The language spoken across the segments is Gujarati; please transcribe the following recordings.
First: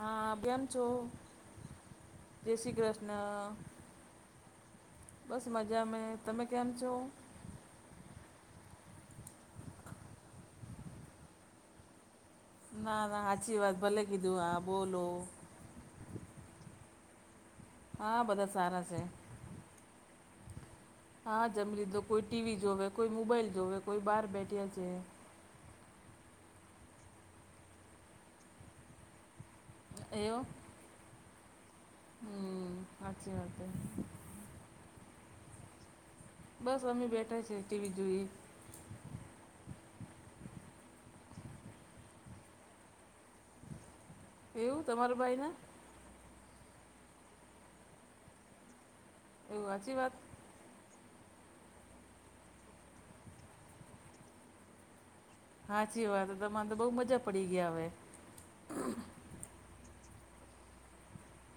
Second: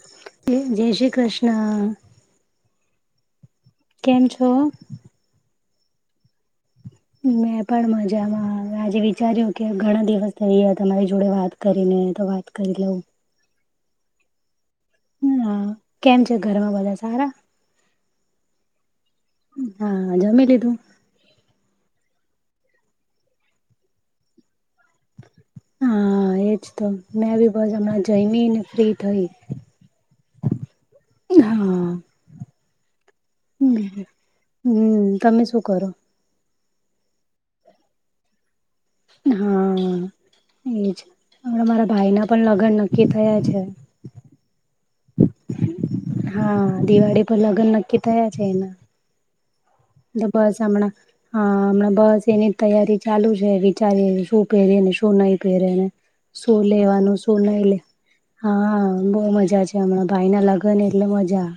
હા, બેમ જય છો? શ્રી કૃષ્ણ જય શ્રી કૃષ્ણ. કેમ છો? બસ મજા મે. તમે કેમ છો? મેં પણ મજામાં આજે વિચાર્યું કે ઘણા દિવસ થઈયા તમારી જોડે વાત કરીને તો વાત કરી લઉં ના ના હાચી વાત ભલે કીધું, હા બોલો. હા, કેમ છે ઘરમાં બધા સારા? હા બધા સારા છે હા, જમી લીધું? હા, જમી લીધું. કોઈ ટી વી જોવે, કોઈ મોબાઈલ જોવે, કોઈ બહાર બેઠ્યા છે. હા, એજ તો મેં બી બસ હમણાં જઈમી ને ફ્રી થઈ. એવું? એ હા. હમ્મ, હાચી વાત એ. હમ્મ, તમે શું કરો? બસ અમી બેઠા છે ટી વી જોઈએ. હા, એજ હમણાં મારા ભાઈ ના પણ લગ્ન નક્કી થયા છે. તે એવું તમાર ભાઈ ને? હા, દિવાળી પર લગ્ન નક્કી થયા છે એના. એવું હચી વાત.. બસ હમણા. હા, હમણાં બસ એની તૈયારી ચાલુ છે વિચારી શું પહેરીને શું નહી. પેરેને સાચી વાત શું તમારે તો બહુ લેવાનું મજા શું પડી નહી ગયા લે હવે હા, બઉુ મજા છે હમણાં ભાઈ ના લગન ને એટલે મજા.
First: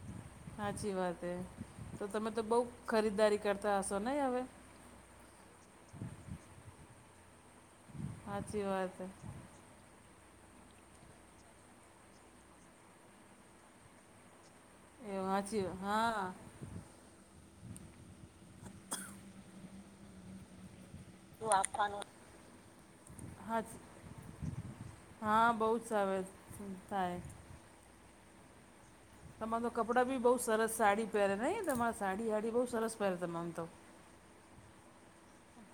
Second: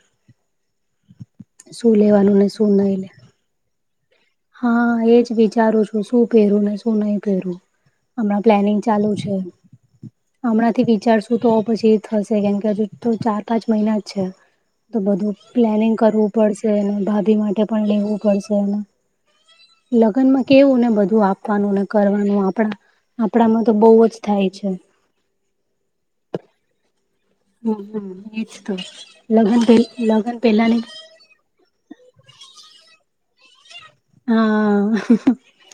હાચી વાત એ. શું તો તમે લેવાનું તો ને બઉ શું નહી લે ખરીદદારી કરતા હશો નહીં હવે? હા, એજ વિચારું છું શું પહેરું ને, શું નહી પહેરું. હમણાં સાચી પ્લેનિંગ વાત ચાલુ છે. હમણાં થી વિચારશું તો પછી થશે કેમ કે હજુ તો ચાર પાંચ મહિના જ છે. તો એ બધું સાચી પ્લાનિંગ કરવું હા પડશે અનેને ભાભી માટે પણ લેવું પડશેને. લગનમાં. કેવું ને બધું આપવાનું ને કરવાનું આપણા હા આપણામાં તો બહુ જ થાય છે. હા બહુ જ સતા થાય. હમ હમ એજ તો લગ્ન પ લગ્ન પેલા ને પહે્યારે નહી તો મા સાડી સાડી બહુ સરસ પહે્યારે તમ તો. હા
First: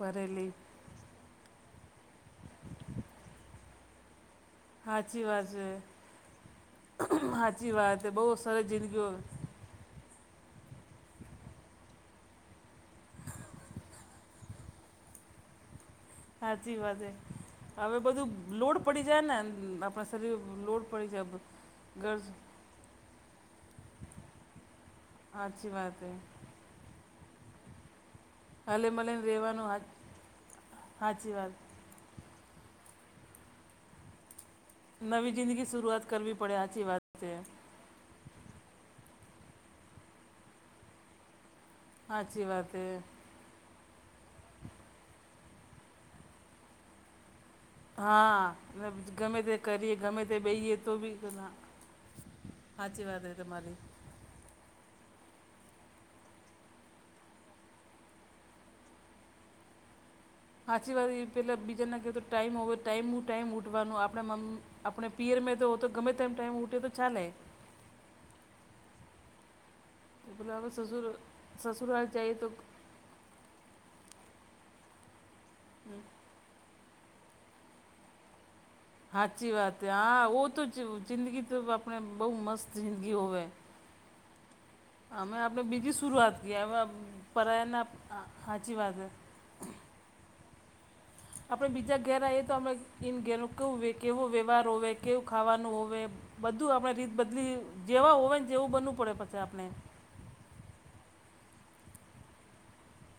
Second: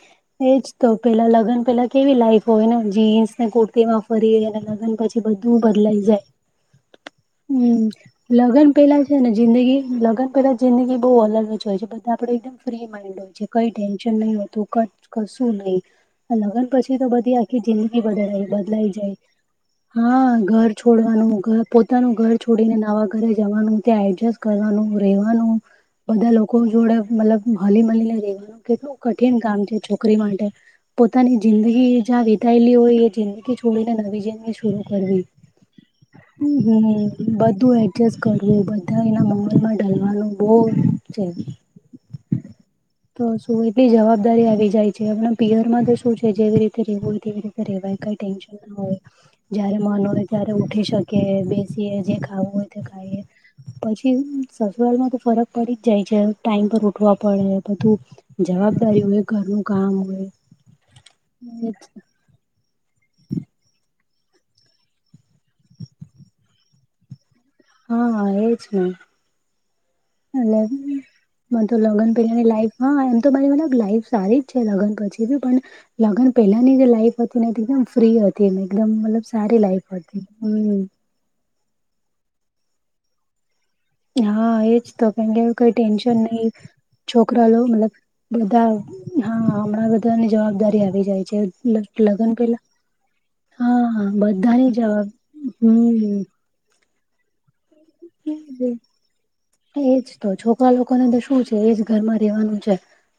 પહેરેલી તો પેલા લગ્ન પેલા કેવી લાઈફ હોય ને જીન્સ ને કુર્તીમાં ફરીય. લગન પછી સાચી વાત બધું છે બદલાઈ જાય સાચી વાત છે બહુ હમ સરસ લગ્ન પેલા જિંદગીઓ છે ને જિંદગી લગ્ન પેલા જિંદગી બહુ અલગ જ હોય છે બધા આપડે એકદમ ફ્રી હોય કઈ ટેન્શન નહી હતું કશું નહી. લગ્ન સાચી વાત પછી તો છે બધી આખી હવે જિંદગી બધું બદલા લોડ બદલાઈ પડી જાય ને આપણા હા શરીર ઉપર ઘર લોડ પડી જાય છોડવાનું- પોતાનું ઘર છોડીને નવા ઘરે જવાનું ત્યાં એડજસ્ટ કરવાનું રહેેવાનું સાચી વાત છે બધા લોકો ક જોડે મતલબ હલી મલી‌ને‌‌ રેવાનુ હલે કેટલું મળીને કઠિન કામ રહેવાનું છે હા- છોકરી માટે સાચી પોતાની વાત જિંદગી લી હોય એ જિંદગી છોડી ને નવી જિંદગી હ નવી જિંદગી શરૂઆત કરવી પડે સાચી વાત છે બધું કરવું બધા એના મોલમાં ઢલવાનું બહુ છે. હાચી વાત એ. તો શું એટલી જવાબદારી આવી જાય છે આપણા પિયરમાં તો શું છે જેવી રીતે રહેવું હોય તેવી રીતે. વાય ક હા ટેન્શન ના ગમે હોય તે જયારે કરીએ મન ગમે હોય તે ત્યારે બેહીએ ઉઠી શકે બેસી જે ખાવું હોય. તે સાાચી ખાઈએ વાત ર તમારી. પછી સસુરાળમાં તો ફરક પડી જાય છે ટાઈમ પર ઉવા પડે બધું જવાબદારી હોય ઘરનું કામ હોય. સાચી વાત પેલા બીજાના કહે તો ટાઈમ હો ટાઈમ હું ટાઈમ ઉઠવાનો આપણા મમ્મ આપણે પિયર મે તો તો ગમે તેમમ ટાઈમ ઉઠે તો ચાલેે. હા હા એજ ને. પેલા અને હવે સસુર મ તો સસુરાલ લગન જઈએ પલાની તો લાઈફ હા એમ તો મારી મ લાઈફ સારી જ છે લગન પછી બી પણ લગ્ન પહેલાની જે લાઈફ એકદમ ફ્રી હતી એકદમ મતલબ સારી લાઈફ હતી. જિંદી તો આપણે બહુ મસ્ત જિંદગી હોવે. હા એજ. તો અમે કોઈ આપણે બીજી ટટેન્શન શરૂઆત ન કરીએ હવે છોકરા લોો પરાયાના મલબ બધા સાચી વાત છે હા હમણાં બધા ની જવાબદારી આવી જાય છે. આપડણે બીજા ઘેરએ લગ્ન તો પેલા એન ઘેર કેવ હા કેવો વ્યવહાર બધાની હોવે જવાબ કેવું ખાવાનું હોવે હમ્મ. બધું આપણે રીત બદલી જેવા હોય ને જેવું બનવું પડે પછી આપણે. એજ તો છોકરા લોકોને તો શું છે એજ ઘર માં રેવાનું છે.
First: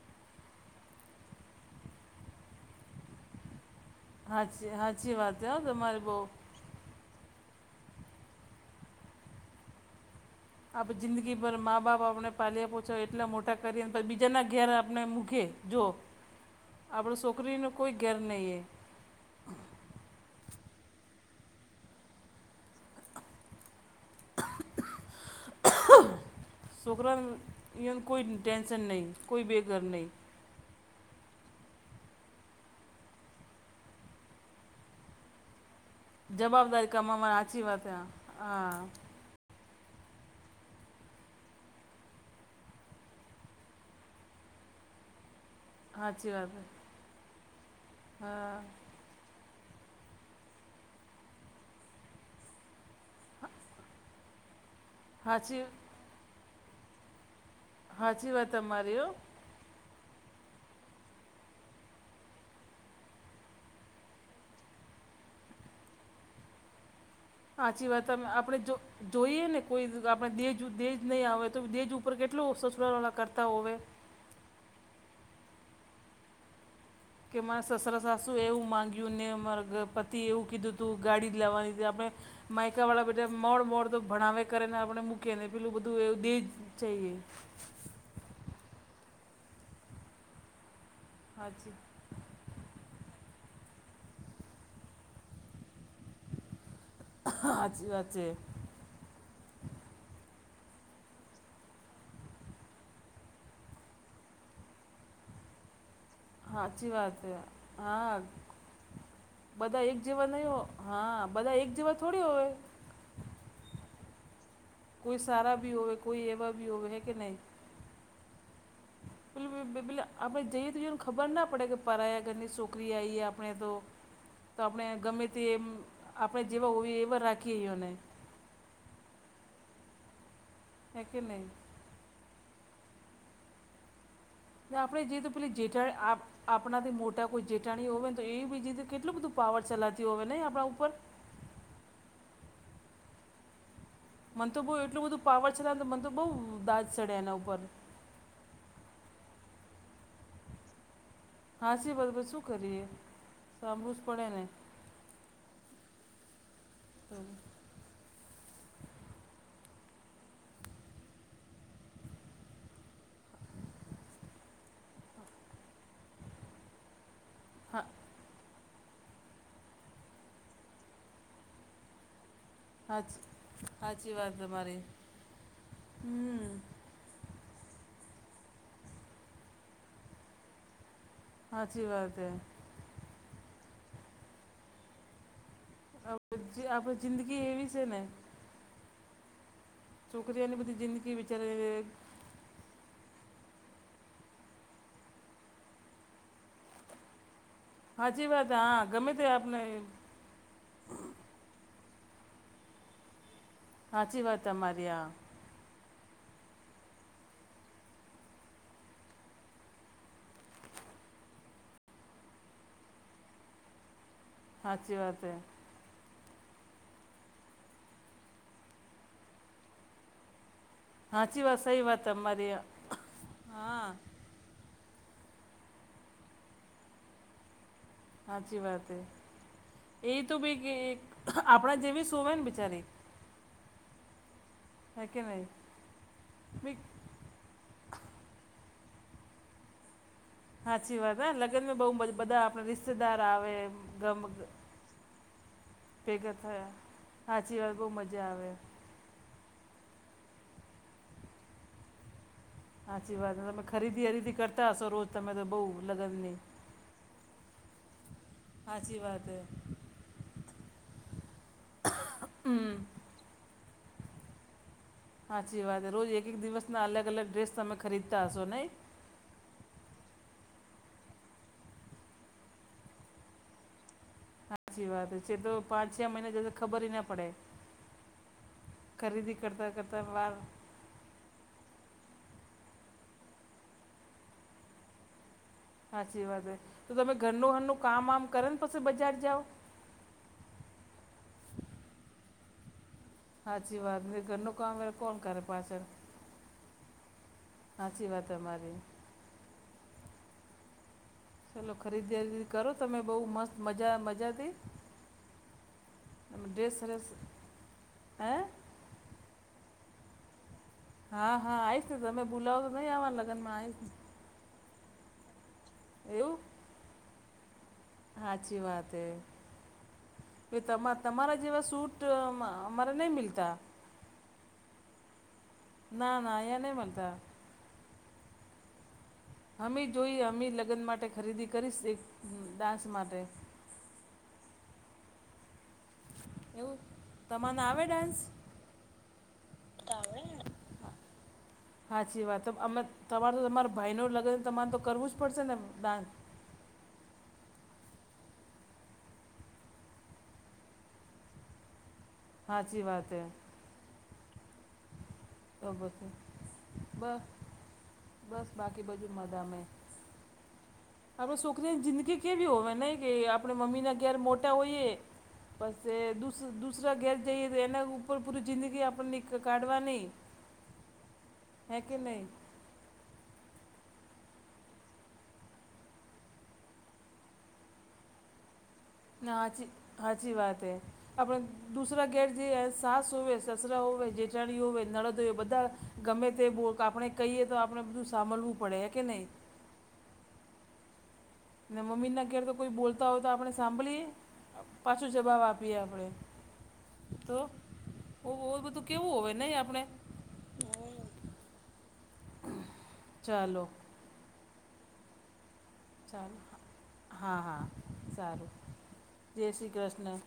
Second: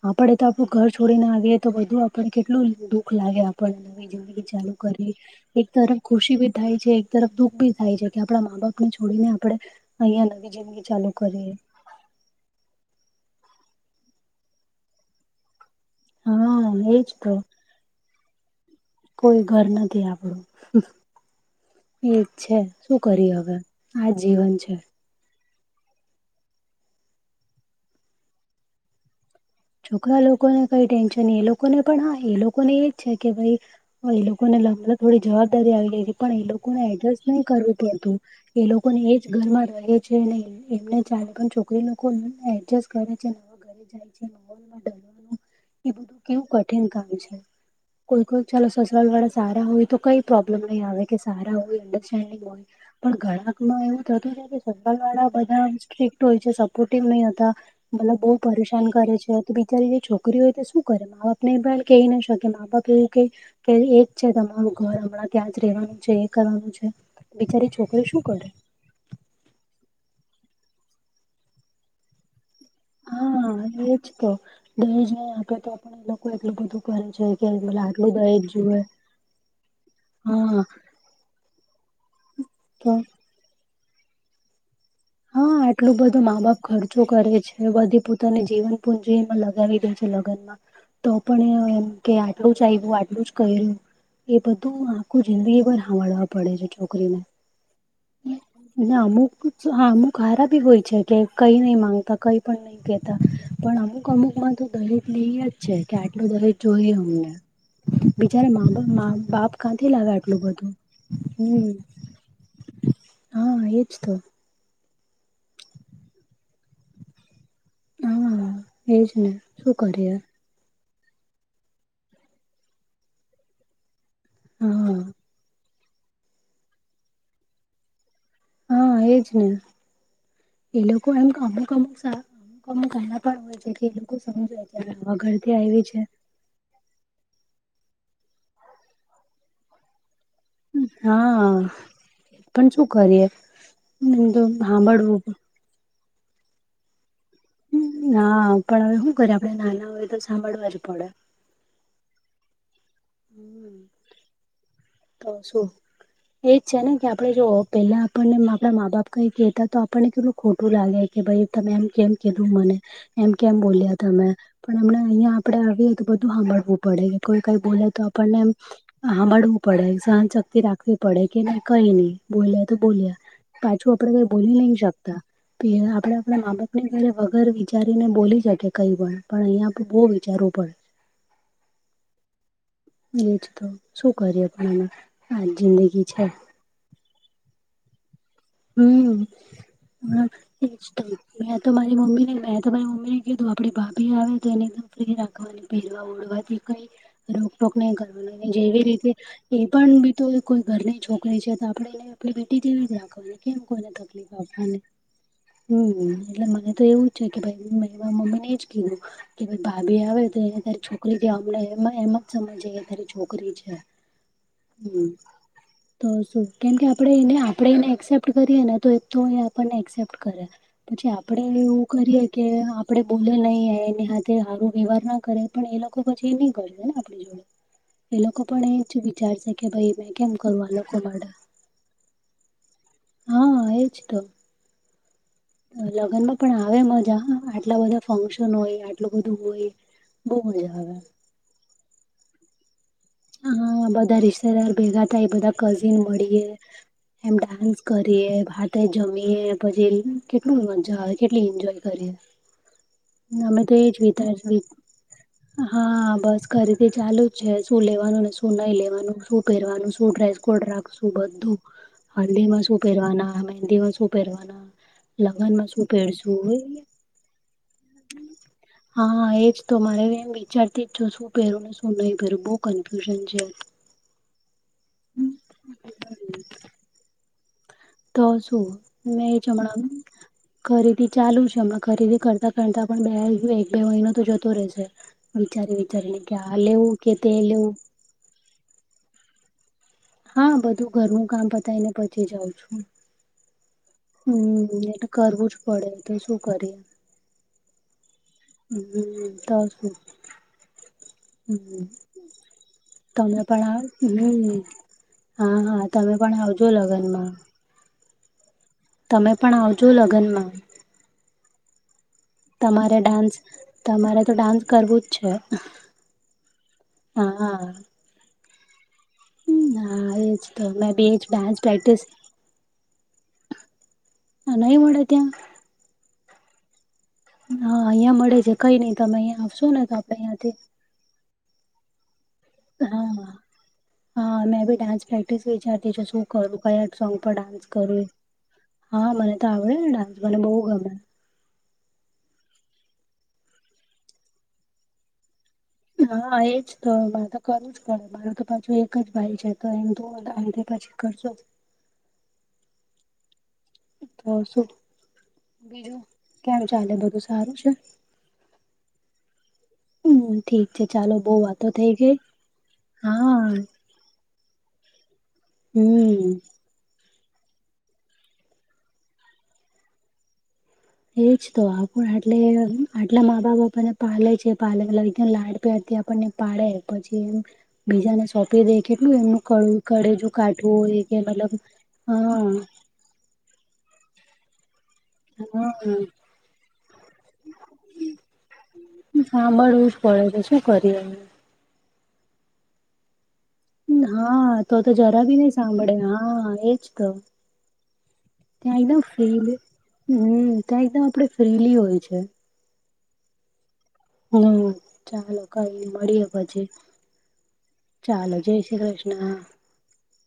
આપડે તો આપણું ઘર છોડીને આવીએ તો બધું આપડ કેટલું દુઃખ લાગે એમ. પણ નવી જિંદગી હાચી ચાલુ કરી હાચી વાત છે હો એક તરફ તમારી બહુ ખુશી થાય છે એક તરફ દુઃખ ભી થાય છે કે આપડા મા બાપ ને છોડીને આપડણે અહિયાં નવી જિંદગી ચાલુ કરીએ મા બાપ આપણે પાલ્યા પછો એટલા મોટા કરીએ બીજાના ઘેર આપણે મૂકી જો. હા એજ આપડ તો છોકરી ન કોઈ ઘેર નહી એ. કોઈ ઘર નથી આપડું એજ છે શું કરી હવે. આ જીવન છે. છોકરામાં ન કોઈ ટટેન્શન નહીં કોઈ બે છોકરા લોકોને કઈ ટેન્શન એ લોકોને પણ હા એ લોકોને એજ છે કે ભાઈ હ એ લોકોને મ થોડી જવાબદારી આવી ગઈ. પણ એ લોકોને જવાબદારી એડજસ્ટ નહી કમાવાની સાચી કરવું વાત હા પડતું એ લોકોને એ. ઘરમાં રહે છે એને એમને ચાર પાંચ પણ છોકરી લોકો એડજસ્ટ કરે છે નવા ઘરે જાય છે. માહોલમાં ડરવાનું એ હા સાચી કેવું વાત કઠિન કામ છે કોઈ કોઈ હા ચાલો. ઘરવાળા સારા હોય તો કઈ પ્રોબ્લેમ નહી આવે કે સારા હોય અન્ડરેન્ડિંગ હોય. પણ ગળાક માં એવું થતું છે કે સકલ વાળા સાચી બધા સ્ટ્રક્ટ હોય છે સપોર્ટિવ નહી હતા. મને બહુ સાચી વાત પરેશાન તમારી હો કરે તો બિચારી જે છોકરી હોય તો શું કરે મા બાપ ને પણ કહી ના શકે મા બાપ એવું કે. કે એ જ છે તમારું ઘર હમણાં ત્યાં જ રહેવાનું છે એ કરવાનું છે. બિચારી સાચી છોકરી વાત ત શું કરે આપણે જો. જોઈએ ને કોઈ આપણે દેજ દેજ નહીં આવે તો દેજ ઉપર કેટલો સસુરાવાલા કરતા હોવે. ઇજ તો દહેજ ની આપે તો પણ એ લોકો એટલું બધું. કરે છે કે મારે સસરા આટલું સાસુ દહેજ એવું જુએ માગ્યું ને મારા પતિએ એવું હા કીધું હતું ગાડી જ લેવાની હતી આપણે માયકા તો વાળા બધા મોડ મોડ તો ભણાવે કરે ને આપડે. હા આટલું બધું મા બાપ ખર્ચો કરે છે બધી ને જીવનપુંજી એમાં લગાવી દે છે લગ્નમાં તો પણ સાચી એમ. કે આટલું જ આપ્યું આટલું જ કર્યું એ બધું આખું જિંદગી પર હાભળવાનું. પડે છે છોકરીને સાચી વાત છે ને અમુક હા અમુક હારા બી હોય છે કે કઈ નઈ માંગતા કઈ પણ નહી. કેતા પણ અમુક અમુક મા તો દહેજ લેયજ. છે કે આટલું દહેજ સાચી જોઈએ વાત હમને છે હા બિચાર મા બાપ માં બાપ બધા ક્યાંથી એક લાવે જેવા આટલું નહીં હો બધું. હા બધા હમ એક જેવા થોડી હોવે. હા એજ તો કોઈ સારા ભી હોવે કોઈ એવા ભી હોવે હ કે નહી. હા એજ ને શું પે પે કરીએ આપડેઈએ તોઈ ખબર ના પડે કે પરાયા ઘરની છોકરી આવીએ આપણે તો તો આપણે હા ગમે. તેમ આપણે જેવા હોઈએ એવા રાખી એને. હા એજ ને એ હે લોકો કે એમ નહીં કમુ કમુક સા. અમુક અમુક એલા પણ હોય છે એ લોકો સમાય્યારે આગળથી આવી છે. આપણા થી મોટા કોઈ જેઠાણી હોય ને તો એ બીજીથી કેટલું બધું પાવર ચલાતી હોય ને. હા પણ શું કરીએ તો હાભળવું. પાછ મન તો બહુ દાજ ચડે એના ઉપર ના પણ હવે શું કરે આપડે નાના હોય તો સાંભળવા જ પડે. હાંસી બસ બ શું કરીએ સાંભળું જ પડે નને તો શું એજ છે ને કે આપડે જો પેલા આપણને આપણા મા બાપ કઈ કહેતા તો આપણને કેટલું ખોટું લાગે કે ભાઈ તમે એમ કેમ કીધું મને. એમ કેમ બોલ્યા તમે પણ અમને અહિયાં આપડે આવીએ તો બધું સાંભળવું પડે. કોઈ કઈ હા બોલે તો આપળે ને હાભળવું. પડે સહનશક્તિ રાખવી પડે કે ન કઈ નહી બોલે. હાચ બોલ્યા પાછું આપડે સાચી ક વાત બોલી નહી તમારી શકતા પ આપણે આપણા હમ મા બાપ ને ક. ઘર વિચારીને બોલી શકે કંઈ પણ અહીંયા બહુ વિચારવું પડે. હાચી વાત હૈ એજ તો શું કરીએ આપળ ને આ જિંદગી છે. જે આપણી જિંદગી એવી છે ને. હમ છોકરીઓની બધી જિંદગી મે તો બિચારી મારી મમ્મી ને મે. [unintelligible] રોકટોક નહી સાચી કરવાની વાત જેવી હા રીતે ગમે તે એ આપણે પણ બી તો કોઈ ઘરની છોકરી છે તો આપણે એને આપણી બેટી કેવી રાખવાની. કેમ કોઈને સાચી તકલીફ વાત આપવાની તમારી આ. હમ એટલે મને તો એવું જ છે કે ભાઈ મે એ મમ્મી ને એજ કેઉ કે ભાભી આવે તો તારી છોકરી છે અમને એ એમ જ સમજ તારી છોકરી છે. સાચી વાત તો શું કેમ કે આપ એ આપને એક્સેપ્ટ કરી ને તોને એસેપ્ટ કરે. પછી આપડે સાચી વાત સહી એવું વાત કરીએ કે તમારી આપડે બોલે નહી હા એ તે સારું વ્યવહાર ના કરે પણ એ લોકો પછી એ નય કરે ને આપણી જોડે એ લોકો સાચી પણ એ વાત જ વિચારશે કે ભાઈ એ કેમ તો કરું આ લોકો બી માટે આપણા જેવી શું હોય ને બિચારી હા એ છે તો. હા કે નય. લગ્નમાં પણ આવે મજા આટલા બધા ફંક્શન હોય આટલું બધું હોય. બહુ મજા આવે સાચી વાત હ લગનમાં બઉ બધા આપ હા બધા રિશ્તેદાર ભેગા થાય બધા કઝિન ભેગા મળીએ. થયા એમ સાચી વાત ડાન્સ બહુ મજા કરીએ. આવે જમીએ પછી કેટલું મજા આવે કેટલી એન્જોય કરી. સાચી વાત અમે તમે તો એજ ખરીદી હરીદી કરતા હશો રોજ તમે તો બહુ હા લગ્નની બસ ખરીદી ચાલુ છે શું લેવાનું ને શું નહી સાચી લેવાનું વાત હે શું પહેરવાનું શું ડ્રેસકોડ રાખશું બધું હલ્દી માં શું પહેરવાના મહેંદી માં શું પહેરવાના. સાચી લગ્નમાં શું વાત રોજ એક એક પહેરશું દિવસના અલગ અલગ ડ્રેસ તમે ખરીદતા હશો નહી. હા એજ તો મારે એમ વિચારતી જ શું પહેરું ને શું નહી પહેરું બોવ કન્ફ્યુઝન છે. સાચી વાત છે તો પાંચ છ મહિના જતા ખબરએ ના પડે. તો શું મેજ ખરીદી કરતાં હમણામાં કરતાં વાર ખરીદી ચાલુ છે હમણાં ખરીદી કરતા કરતાં પણ બે એક બે મહિનો તો જતો રહેશે. વિચારી વિચારીને સાચી કે વાત આ છે તો લેવું કે તમે તે ઘરનું લેવું હરનું કામ વામ કરો ને પછી બજાર જાવ. હા બધું ઘરનું કામ બતાયને પછી જાઉં છું. સાચી વાત ન ઘરનું કામ હમ એટલે કોણ કરે કરવું જ પાછળ પડે તો શું કરીએ સાચી વાત અમારી હમ તો શું. ચલો હમ ખરીદારી કરો બહુ તમે મસ્ત મજા મજાથી પણ હા હા તમે પણ આવજો ડ્રેસ સરસ લગ્નમાં [inaudible] તમે પણ આવજો લગ્નમાં હા હા આઈશ ને તમે ભૂલાવો તો નહી આવા લગનમાં આવીશ ને મારે તો ડાન્સ કરવું જ છે. એવું હા હા. હાચી વાત એજ હૈ. તો મેં બી એજ તમારા ડાન્સ જેવા પ્રેક્ટિસ સૂટ અમારે નહી મિલતા નય મળે ત્યાં. ના ના એ નહી મળતા. હા અહિયાં મળે છે કઈ નય તમે અહિયાં આવશો ને અમે તો આપડે જોઈએ અમે અહિયાંથી લગ્ન માટે ખરીદી કરીશ એક ડાન્સ માટે હા, હા મેંભી ડાન્સ પ્રેક્ટિસ વિચા બીજુ શું કરું, એવું ભાઈ આટ સોંગ પર તમાને ડાન્સ આવે કરું ડાન્સ હા મને તો આવડે ને ડાન્સ, મને બહુ ગમે. સાાચી વાત તો અમે તમારે તો તમારા ભાઈનો લગન છે તો તમારે તો કરવું જ પડશે ને ડાન્સ. હા એજ તો વાતો કરો. તો પાછું એકજ ભાઈ છે તો એમ આ પાછી કરશો. સાચી વાત હે. તો શું તો બીજું પછી કેમ ચાલે બસ બધું સારું છે. બસ બાકી બધું મજા મે. હમ ઠીક છે ચાલો બહુ આપડુ વાતો શોકરીન થઈ ગઈ જિંદગી કેવી હોવે નહી કે, આપણે હા મમ્મીના ઘેર મોટા હોઈએ. પશે હમ દુસ દુસરા ઘેર જઈએ તો એના ઉપર પૂરી જિંદગી આપણને ક કાઢવા ની. એજ તો આપ એટલે. આટલા મા બાપ આપણને પાલે છે, પાલે એકદમ લાડ પપ્યાર થી આપણને પાડે, પછી એ બીજાને સોંપી દે, કેટલું ના એમનું હાચી કડુ હાચી કળેજું વાત હે કાઠવું એ કે આપણે મતલબ દૂસરા હ. ઘેર જઈએ સાસ હોવેય, સસરા હોવે, જેઠાણી હોવે, નળદ તો એ બધા હા ગમે તે બો આપણે કહીએ તો આપણે બધું સાંભળવું પડે, કે નહીં? હામડવુજ પડે, તો શુ કરીએ? ને મમ્મી ના ઘેર તો કોઈ બોલ હોય તો આપણે સાંભળીએ? હા તો તો પાછું જરા બી જવાબ નહી આપીએ સાંભળે આપણેે, હા એજ તો. ઓ ત્યાં બધું એકદમ કેવું હોવે ફ્રીલી નહીં આપણે હમ્મ ત્યાં એકદમ આપડે ફ્રીલી હોય છે. ચાલો. હમ્મ ચાલો કઈની મળીયે ચાલો પછી, હા હા ચાલો સારું જય શ્રી કૃષ્ણ. જય શ્રી કૃષ્ણ